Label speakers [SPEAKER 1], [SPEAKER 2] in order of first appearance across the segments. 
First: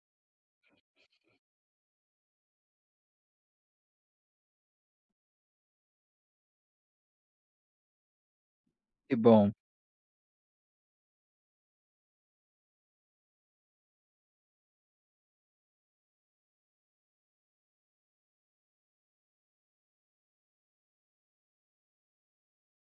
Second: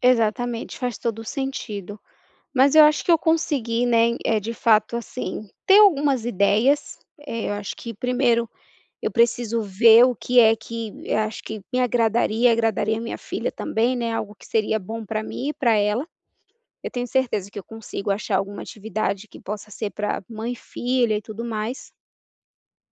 [SPEAKER 1] Exatamente, faz todo o sentido, mas eu acho que eu consegui, né, eh, de fato assim, ter algumas ideias, eu acho que 1º eu
[SPEAKER 2] Que bom.
[SPEAKER 1] preciso ver o que é que eu acho que me agradaria, agradaria a minha filha também, né, algo seria bom para mim e para ela, eu tenho certeza que eu consigo achar alguma atividade que possa ser para mãe e filha e tudo mais.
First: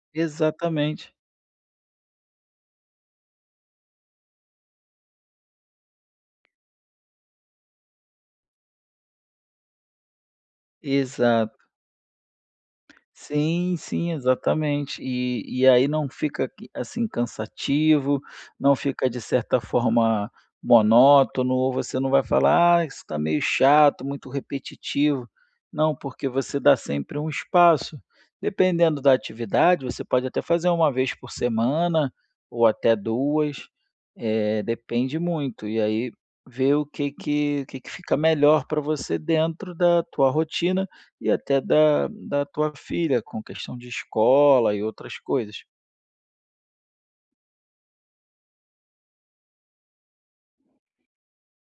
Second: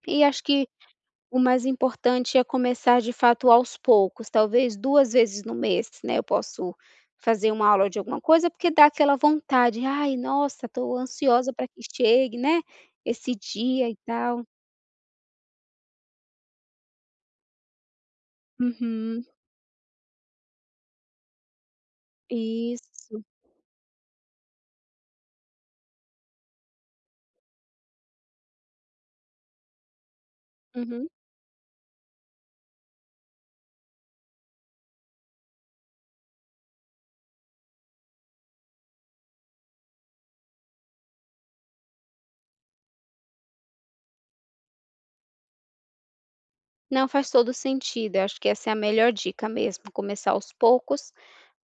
[SPEAKER 1] E acho que
[SPEAKER 2] Exatamente.
[SPEAKER 1] o mais importante é começar de fato aos poucos, talvez 2 vezes no mês, né, eu posso fazer uma aula de alguma coisa, porque dá aquela vontade: "Ai nossa estou ansiosa
[SPEAKER 2] Exato.
[SPEAKER 1] para que chegue, né, esse
[SPEAKER 2] Sim,
[SPEAKER 1] dia e
[SPEAKER 2] sim,
[SPEAKER 1] tal".
[SPEAKER 2] exatamente. E, e aí não fica, assim, cansativo, não fica de
[SPEAKER 1] Uhum.
[SPEAKER 2] certa forma monótono, ou você não vai falar: "Ah, isso está
[SPEAKER 1] Isso.
[SPEAKER 2] meio chato, muito repetitivo". Não, porque você dá sempre um espaço. Dependendo da atividade, você pode até fazer 1
[SPEAKER 1] Uhum.
[SPEAKER 2] vez por semana, ou até 2, eh, depende muito, e aí, ver o que que o que que fica melhor para você dentro da tua rotina, e até da da tua filha, com questão de escola e outras coisas.
[SPEAKER 1] Não, faz todo o sentido, acho que essa é a melhor dica mesmo, começar aos poucos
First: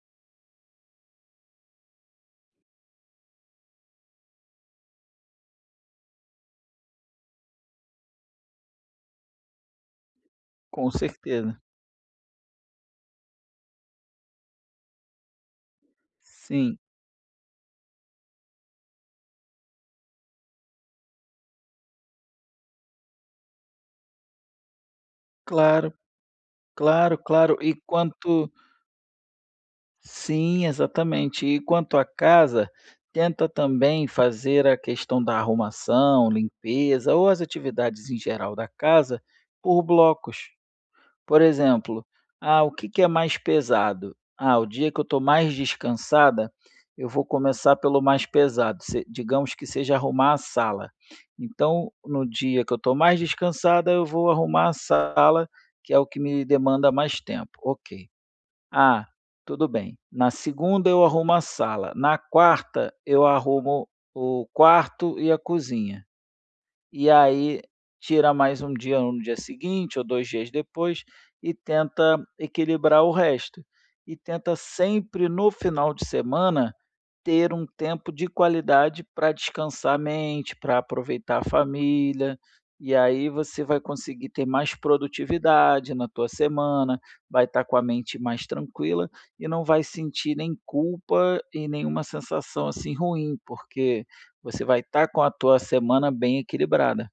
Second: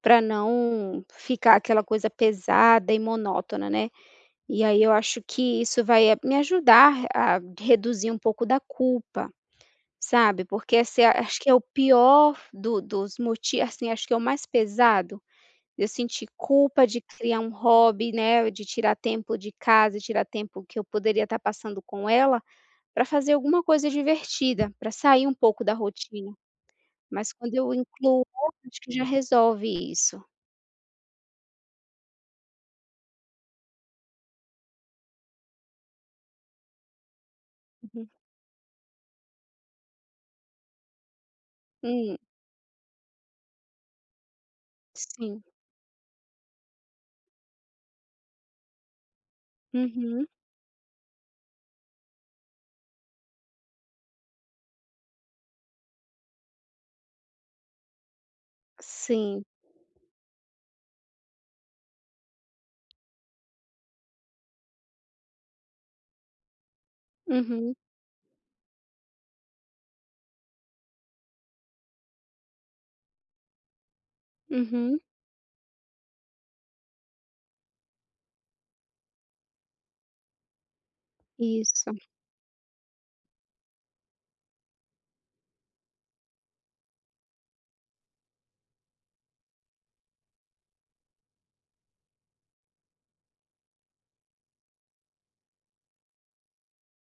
[SPEAKER 1] para não ficar aquela coisa pesada e monótona, né, e aí eu acho que isso vai me ajudar a re a reduzir um pouco da culpa, sabe, porque
[SPEAKER 2] Com
[SPEAKER 1] essa é acho que é
[SPEAKER 2] certeza.
[SPEAKER 1] o pior do dos m assim acho que é o mais pesado, eu sentir
[SPEAKER 2] Sim.
[SPEAKER 1] culpa de criar um hobby, né, de tirar tempo de casa, tirar tempo que eu poderia estar passando com ela, para fazer alguma coisa divertida, para sair um pouco da
[SPEAKER 2] Claro,
[SPEAKER 1] rotina,
[SPEAKER 2] claro,
[SPEAKER 1] mas quando
[SPEAKER 2] claro.
[SPEAKER 1] eu
[SPEAKER 2] E
[SPEAKER 1] incluo
[SPEAKER 2] quanto
[SPEAKER 1] acho que já resolve isso.
[SPEAKER 2] Sim, exatamente. E quanto à casa, tenta também fazer a questão da arrumação, limpeza ou as
[SPEAKER 1] Uhum.
[SPEAKER 2] atividades em geral da casa, por blocos, por exemplo:
[SPEAKER 1] Hum.
[SPEAKER 2] "Ah ,o que que é mais pesado? Ah o dia que eu estou
[SPEAKER 1] Sim.
[SPEAKER 2] mais descansada, eu vou começar pelo mais pesado", se digamos que seja
[SPEAKER 1] Uhum.
[SPEAKER 2] arrumar a sala, então: "No dia que eu estou mais descansada, eu vou arrumar a sala, que é o que me demanda mais tempo, ok, ah,
[SPEAKER 1] Sim.
[SPEAKER 2] tudo bem. Na segunda eu arrumo a sala, na quarta eu arrumo o quarto e a cozinha". E aí
[SPEAKER 1] Uhum.
[SPEAKER 2] tira mais um dia no dia seguinte ou 2 dias depois e tenta equilibrar o resto, e tenta
[SPEAKER 1] Uhum.
[SPEAKER 2] sempre no final de semana, ter um tempo de qualidade para descansar a mente, para aproveitar a
[SPEAKER 1] Isso.
[SPEAKER 2] família, e aí você vai conseguir ter mais produtividade na tua semana, vai estar com a mente mais tranquila e não vai sentir nem culpa e nenhuma sensação, assim, ruim, porque você vai estar com a tua semana bem equilibrada.